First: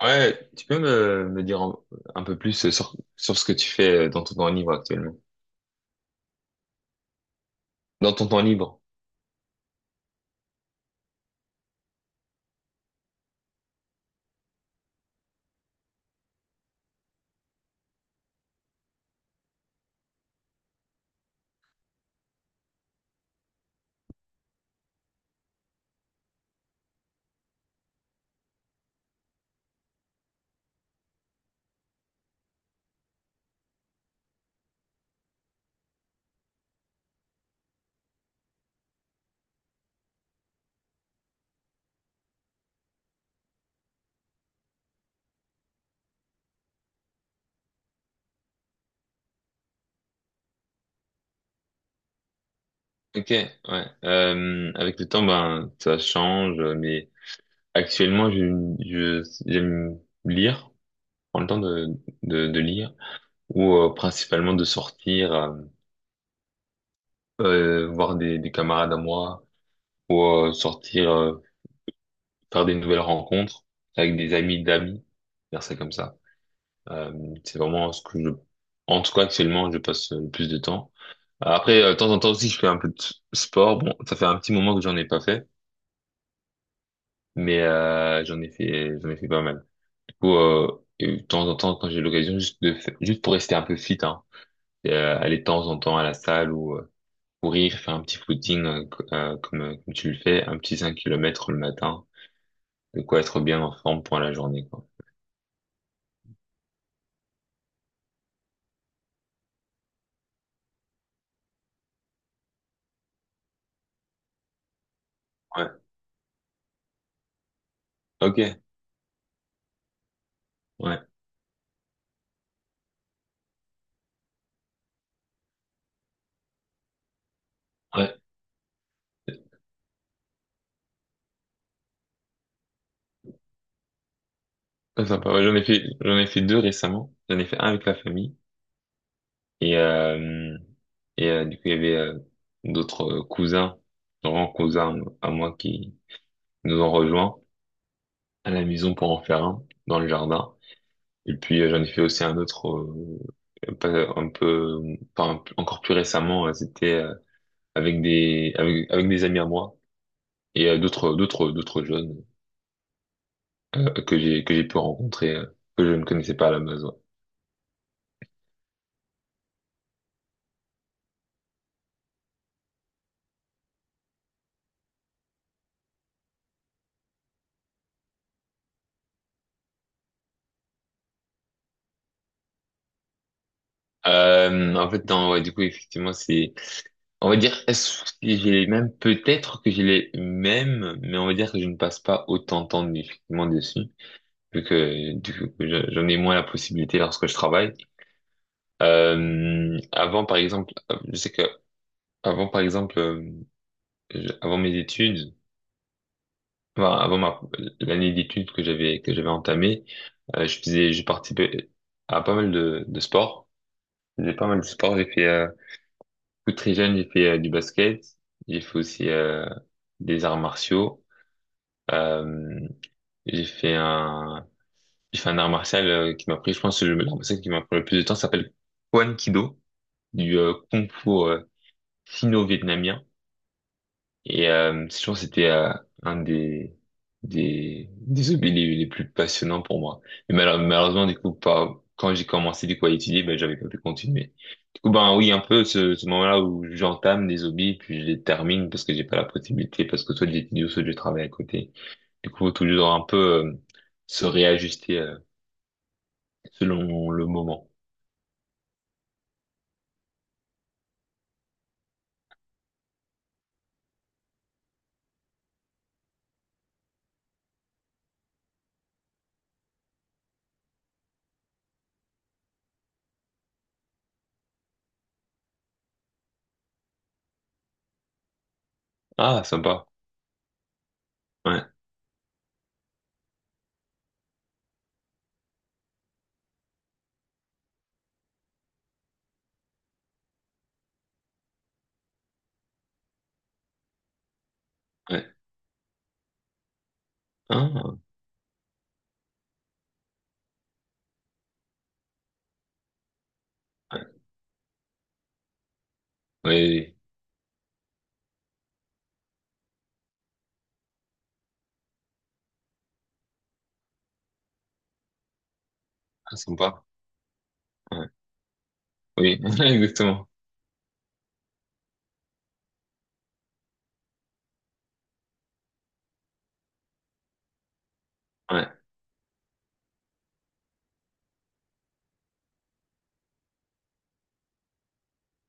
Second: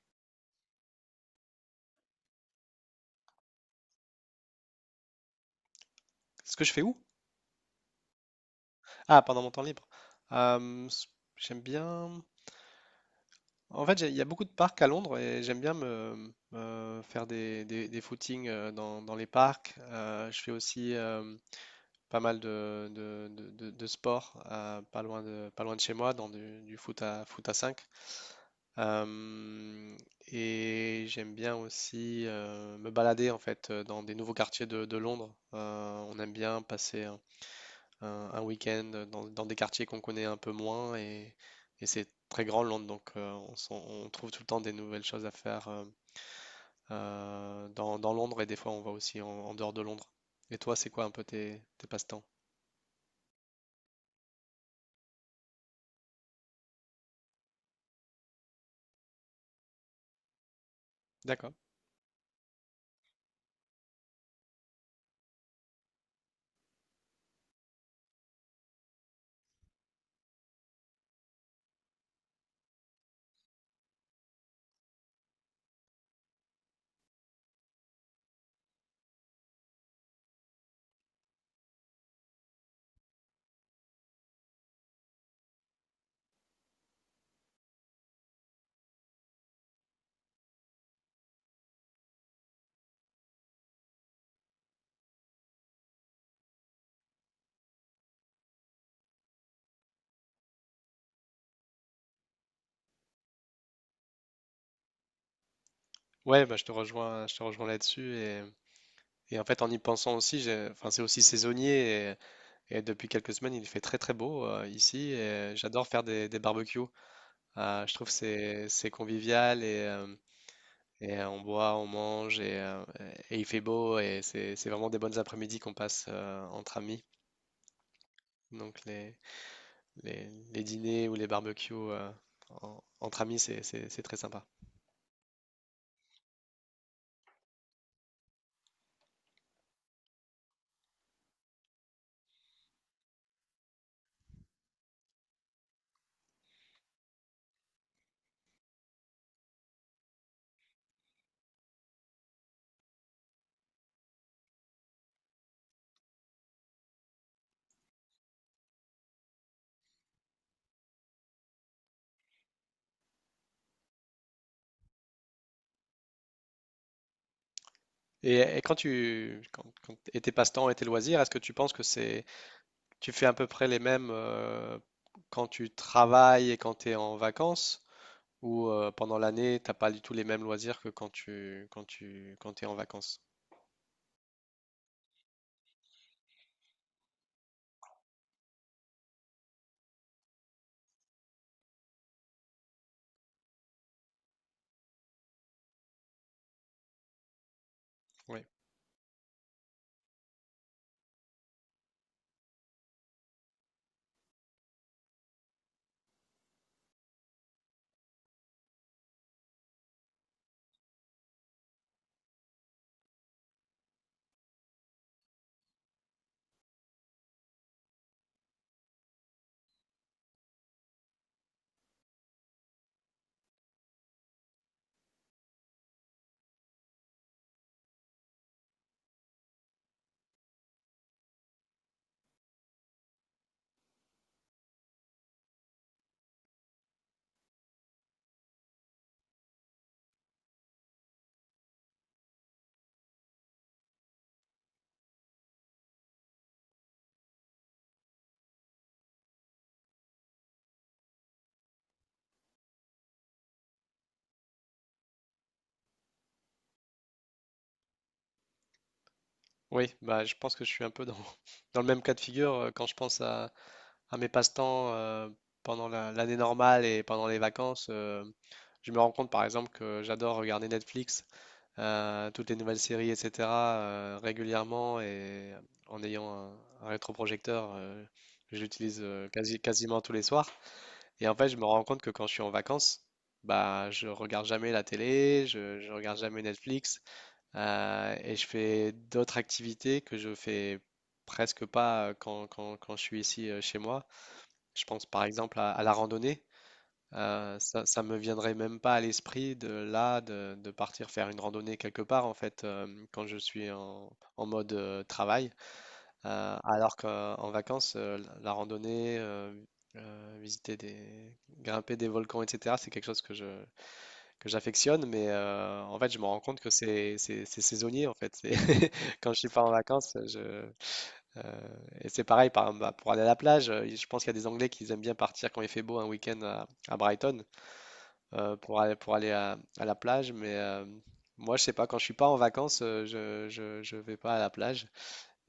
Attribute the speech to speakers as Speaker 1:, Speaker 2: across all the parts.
Speaker 1: Ouais, tu peux me dire un peu plus sur ce que tu fais dans ton temps libre actuellement.
Speaker 2: Ce que je fais où?
Speaker 1: Dans ton temps libre.
Speaker 2: Ah, pendant mon temps libre. Euh, s- J'aime bien. En fait, il y a beaucoup de parcs à Londres et j'aime bien me faire des footings dans les parcs. Je fais aussi pas mal de sport pas loin pas loin de chez moi, dans du foot à 5. Euh, et j'aime bien aussi me balader en fait dans des nouveaux quartiers de Londres. On aime bien passer un week-end dans des quartiers qu'on connaît un peu moins et c'est très grand Londres, donc on trouve tout le temps des nouvelles choses à faire dans Londres et des fois on va aussi en, en dehors de Londres. Et toi, c'est quoi un peu tes passe-temps?
Speaker 1: Ok, ouais. Avec le temps, ben, ça change, mais actuellement, j'aime lire, prendre le
Speaker 2: D'accord.
Speaker 1: temps de lire, ou principalement de sortir, voir des camarades à moi, ou sortir, faire des nouvelles rencontres avec des amis d'amis, faire ça comme ça. Euh, c'est vraiment ce que je, en tout cas, actuellement, je passe le plus de temps. Après, de temps en temps aussi, je fais un peu de sport. Bon, ça fait un petit moment que j'en ai pas fait, mais j'en ai fait pas mal. Du coup, et de temps en temps, quand j'ai l'occasion, juste pour rester un peu fit, hein, et, aller de temps en temps à la salle ou courir, faire un petit footing comme tu le fais, un petit 5 km le matin, de quoi être bien en forme pour la journée, quoi.
Speaker 2: Ouais, bah, je te rejoins là-dessus et en fait en y pensant aussi, enfin c'est aussi saisonnier et depuis quelques semaines il fait très très beau ici et
Speaker 1: Ouais,
Speaker 2: j'adore faire des barbecues. Je trouve que
Speaker 1: ok,
Speaker 2: c'est convivial
Speaker 1: ouais,
Speaker 2: et on boit, on mange et il fait beau et c'est vraiment des bonnes après-midi qu'on passe entre amis.
Speaker 1: ouais,
Speaker 2: Donc les, les dîners ou les barbecues entre amis, c'est très sympa.
Speaker 1: ça, sympa. Ouais, j'en ai fait deux récemment. J'en ai fait un avec la famille. Et, du coup, il y avait d'autres cousins, grands cousins à moi qui nous ont rejoints à la maison pour en faire un dans le jardin. Et puis, j'en ai fait aussi un autre, euh, pas- un peu, enfin, encore plus récemment, c'était avec des amis à moi et d'autres jeunes que j'ai pu rencontrer, que je ne connaissais pas à la base. Ouais.
Speaker 2: Et quand tu quand, quand- Et tes passe-temps et tes loisirs, est-ce que tu penses que c'est tu fais à peu près les mêmes quand tu travailles et quand tu es en vacances ou pendant l'année, t'as pas du tout les mêmes loisirs que quand tu es en vacances?
Speaker 1: En fait, non, ouais, du coup, effectivement, c'est, on va dire, est-ce que j'ai les mêmes? Peut-être que j'ai les mêmes, mais on va dire que je ne passe pas autant de temps, effectivement, dessus, vu que, du coup, j'en ai moins la possibilité lorsque je travaille.
Speaker 2: Oui.
Speaker 1: Avant, par exemple, je sais que, avant, par exemple, avant mes études, enfin, l'année d'études que j'avais entamée, je participais à pas mal de sports. J'ai pas mal de sports, j'ai fait, tout très jeune, j'ai fait du basket. J'ai fait aussi des arts martiaux. Euh, j'ai fait un, j'ai fait un art martial qui m'a pris, je pense, l'art martial qui m'a pris le plus de temps s'appelle Kwan Kido, du Kung Fu sino-vietnamien. Et je pense que c'était un des hobbies les plus passionnants pour moi. Mais malheureusement, du coup, pas, quand j'ai commencé du coup à étudier, ben, j'avais pas pu continuer. Du coup, ben oui, un peu ce moment-là où j'entame des hobbies, puis je les termine parce que j'ai pas la possibilité, parce que soit j'étudie ou soit je travaille à côté. Du coup, faut toujours un peu euh, se réajuster selon le moment.
Speaker 2: Oui, bah, je pense que je suis un peu dans, dans le même cas de figure quand je pense à mes passe-temps pendant l'année normale et pendant les vacances. Je me rends compte par exemple que j'adore regarder Netflix, toutes les nouvelles séries, etc. Régulièrement et en ayant un, un rétroprojecteur, je l'utilise
Speaker 1: Ah, sympa.
Speaker 2: quasiment tous les soirs. Et en fait, je me
Speaker 1: Ouais,
Speaker 2: rends compte que quand je suis en vacances, bah, je regarde jamais la télé, je regarde jamais Netflix. Et je fais d'autres activités que je fais presque pas quand je suis ici chez moi. Je pense par
Speaker 1: ouais.
Speaker 2: exemple à la randonnée. Ça,
Speaker 1: Ah,
Speaker 2: ça me viendrait même pas à l'esprit de là de partir faire une randonnée quelque part en fait quand je suis
Speaker 1: ouais.
Speaker 2: en mode travail.
Speaker 1: Oui, oui.
Speaker 2: Alors qu'en vacances, la randonnée, visiter des, grimper des volcans, etc. C'est quelque chose que j'affectionne, mais en fait, je me
Speaker 1: Ah,
Speaker 2: rends compte que
Speaker 1: sympa.
Speaker 2: c'est saisonnier,
Speaker 1: Ouais.
Speaker 2: en fait. C'est- Quand je
Speaker 1: Oui,
Speaker 2: suis pas en vacances,
Speaker 1: exactement.
Speaker 2: et c'est pareil, par exemple, bah, pour aller à la plage, je pense qu'il y a des Anglais qui aiment bien partir quand il fait beau un week-end à Brighton
Speaker 1: Ouais.
Speaker 2: pour aller à la plage, mais moi, je sais pas, quand je suis pas en vacances, je vais pas à la plage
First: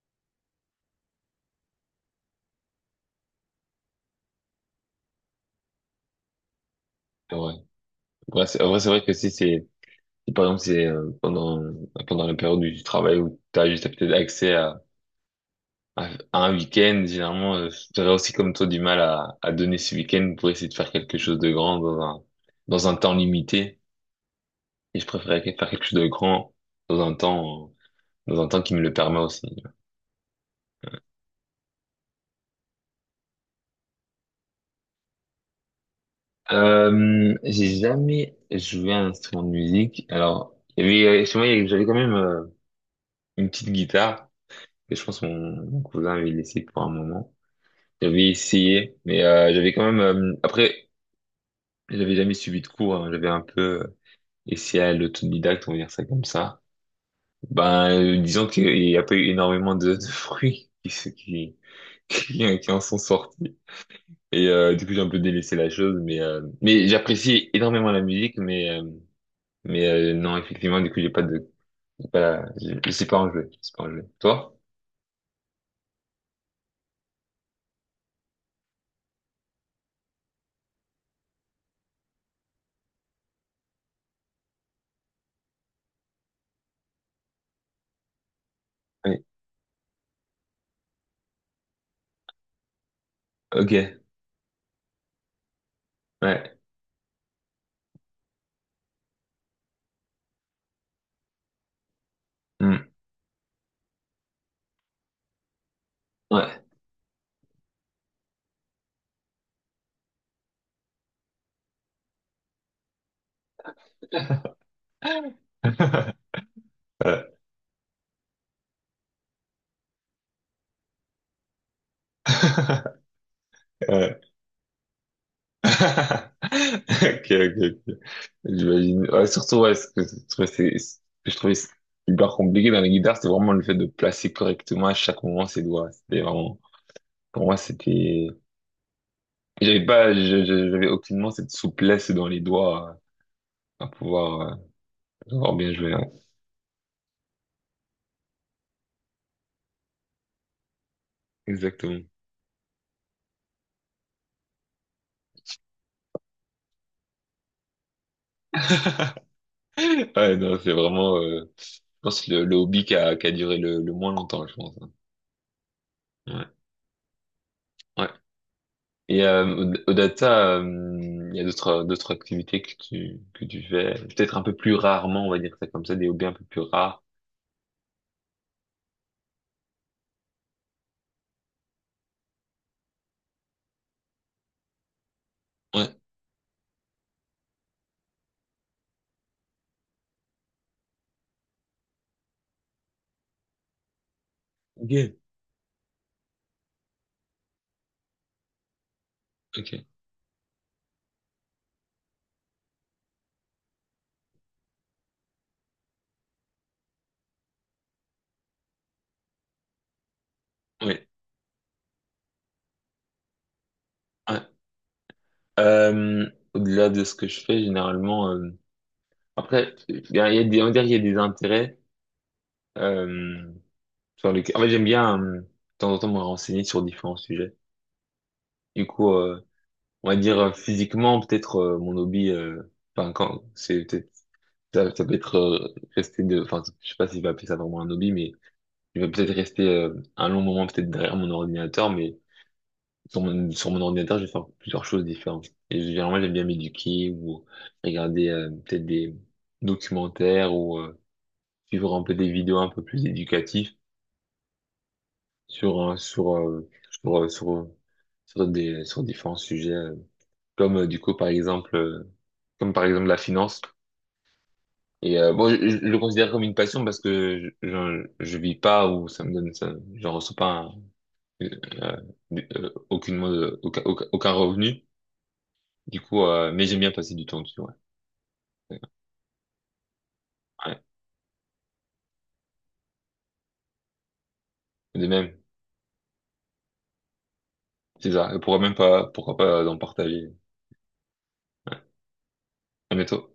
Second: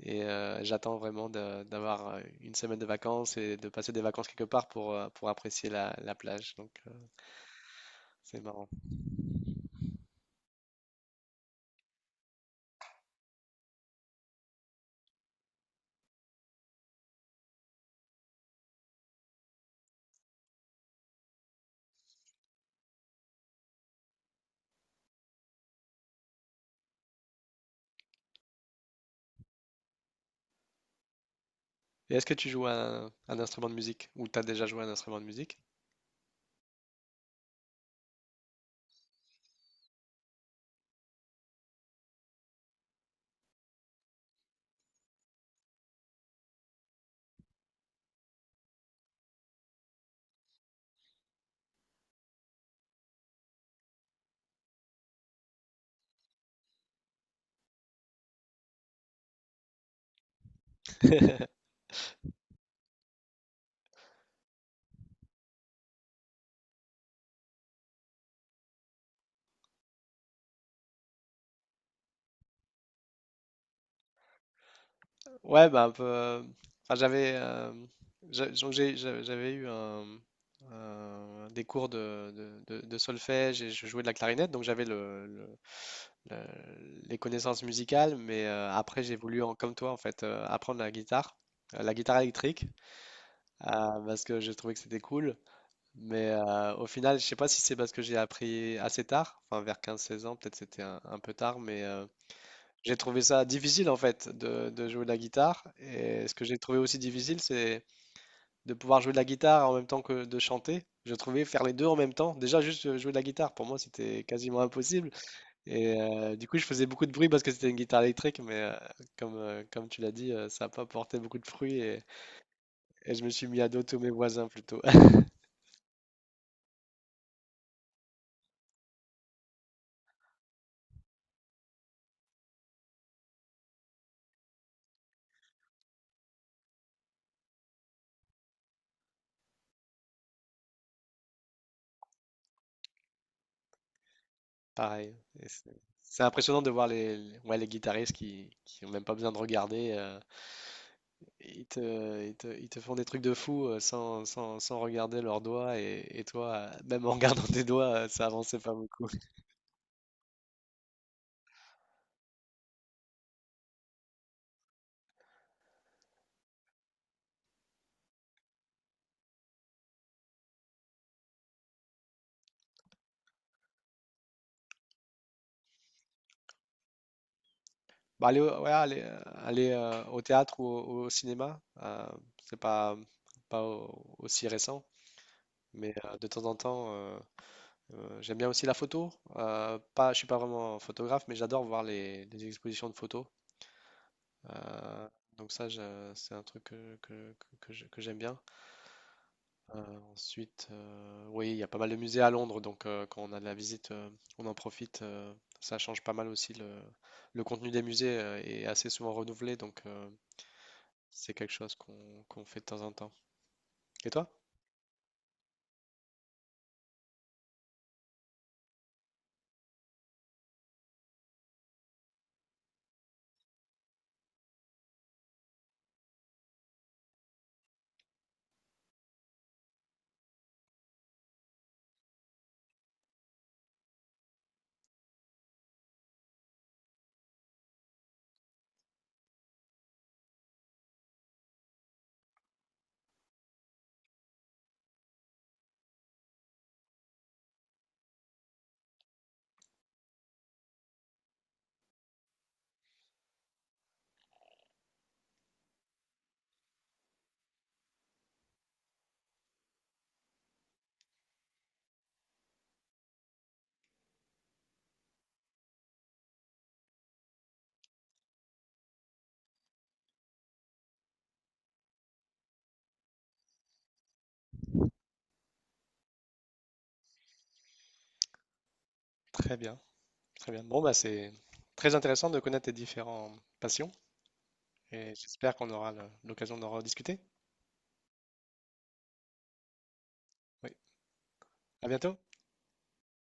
Speaker 2: et j'attends vraiment d'avoir une semaine de vacances et de passer des vacances quelque part pour apprécier la plage, donc c'est
Speaker 1: Ouais, c'est,
Speaker 2: marrant.
Speaker 1: en vrai, c'est vrai que si c'est, si par exemple c'est pendant la période du travail où t'as juste peut-être accès à, à un week-end, généralement, j'aurais aussi comme toi du mal à donner ce week-end pour essayer de faire quelque chose de grand dans un temps limité. Et je préférerais faire quelque chose de grand dans un temps dans un temps qui me le permet aussi.
Speaker 2: Et est-ce que tu joues un instrument de musique ou t'as déjà joué un instrument de musique?
Speaker 1: J'ai jamais joué à un instrument de musique. Alors, il y avait, chez moi, j'avais quand même une petite guitare que je pense mon cousin avait laissée pour un moment. J'avais essayé, mais j'avais quand même. Après, j'avais jamais suivi de cours. Hein. J'avais un peu essayé à l'autodidacte, on va dire ça comme ça. Ben, disons qu'il n'y a pas eu énormément de fruits qui, se- qui en sont sortis. Et du coup, j'ai un peu délaissé la chose, mais j'apprécie énormément la musique, non, effectivement, du coup, j'ai pas de, j'ai pas, je sais pas en jouer. Je sais pas en jouer. Toi?
Speaker 2: Ouais, bah un peu. Enfin, j'avais j'a- donc j'ai- j'a- j'avais eu des cours de solfège et je jouais de la clarinette, donc j'avais les connaissances musicales, mais après j'ai
Speaker 1: Oui.
Speaker 2: voulu, comme toi en fait, apprendre la guitare électrique,
Speaker 1: Ok.
Speaker 2: euh, parce que j'ai trouvé que c'était cool. Mais
Speaker 1: Ouais.
Speaker 2: au final, je sais pas si c'est parce que j'ai appris assez tard, enfin vers 15-16 ans, peut-être c'était un peu tard, mais
Speaker 1: Hmm.
Speaker 2: j'ai trouvé ça difficile en fait de jouer de la guitare. Et ce que j'ai
Speaker 1: Ouais.
Speaker 2: trouvé aussi difficile, c'est de pouvoir jouer de la guitare en même temps que de chanter. Je trouvais faire les deux en même temps. Déjà, juste jouer de la guitare, pour moi, c'était quasiment impossible. Et du coup, je faisais beaucoup de
Speaker 1: Ouais.
Speaker 2: bruit parce que c'était une guitare électrique, mais comme, comme tu l'as dit, ça n'a pas porté beaucoup de fruits et je me suis mis à dos tous mes voisins plutôt.
Speaker 1: Ok, ok, ok. J'imagine. Ouais, surtout, ouais, ce que je trouvais hyper compliqué dans les guitares c'est vraiment le fait de placer correctement à chaque moment ses doigts. C'était vraiment, pour moi, c'était, j'avais pas, j'avais aucunement cette souplesse dans les doigts à pouvoir,
Speaker 2: Pareil. Et
Speaker 1: pouvoir
Speaker 2: C'est
Speaker 1: bien jouer. Ouais.
Speaker 2: c'est impressionnant de voir ouais, les guitaristes qui ont même pas besoin de regarder. Ils
Speaker 1: Exactement.
Speaker 2: te, ils te font des trucs de fou sans regarder leurs doigts. Et toi, même en regardant tes doigts, ça avançait pas beaucoup.
Speaker 1: Ouais, non, c'est vraiment, je pense, le hobby qui a duré le moins longtemps, je pense. Hein. Ouais. Ouais. Et au, au data, il y a d'autres activités que tu fais, peut-être un peu plus rarement, on va dire ça comme ça, des hobbies un peu plus rares.
Speaker 2: Ouais, aller, aller, au théâtre ou au cinéma, c'est pas, aussi récent. Mais
Speaker 1: Ouais.
Speaker 2: de temps en temps, j'aime bien aussi la photo. Pas, je suis pas vraiment photographe, mais j'adore voir les expositions de photos. Euh,
Speaker 1: Ok.
Speaker 2: donc ça, c'est un truc que j'aime bien.
Speaker 1: Ok.
Speaker 2: Ensuite, oui, il y a pas mal de musées à Londres, donc quand on a de la visite, on en profite. Ça change pas mal aussi. Le contenu des musées est assez souvent renouvelé, donc
Speaker 1: Oui.
Speaker 2: c'est quelque chose qu'on fait de temps en temps. Et toi?
Speaker 1: Ouais. Euh, Au-delà de ce que je fais généralement, après, il y a des, on va dire, il y a des intérêts euh, sur lesquels, en fait, j'aime bien de temps en temps me renseigner sur différents sujets. Du coup, on va dire physiquement, peut-être mon hobby, enfin quand c'est peut-être ça, ça peut être rester de, enfin, je sais pas si je vais appeler ça vraiment un hobby, mais je vais peut-être rester un long moment peut-être derrière mon ordinateur, mais sur mon ordinateur, je vais faire plusieurs choses différentes. Et généralement, j'aime bien m'éduquer ou regarder peut-être des documentaires ou suivre un peu des vidéos un peu plus éducatives sur un- sur sur sur, sur des sur différents sujets, comme du coup par exemple comme par exemple la finance. Et bon, je le considère comme une passion parce que je vis pas ou ça me donne ça, j'en reçois pas un- euh, aucunement de- aucun, aucun, aucun revenu. Du coup, mais j'aime bien passer du temps dessus. Ouais.
Speaker 2: Très bien, très bien.
Speaker 1: Ouais.
Speaker 2: Bon, bah, c'est très intéressant de connaître tes différentes passions
Speaker 1: De
Speaker 2: et
Speaker 1: même,
Speaker 2: j'espère qu'on aura l'occasion d'en rediscuter.
Speaker 1: c'est ça. Et pourquoi même pas, pourquoi pas en partager.
Speaker 2: Oui, à bientôt.
Speaker 1: À bientôt.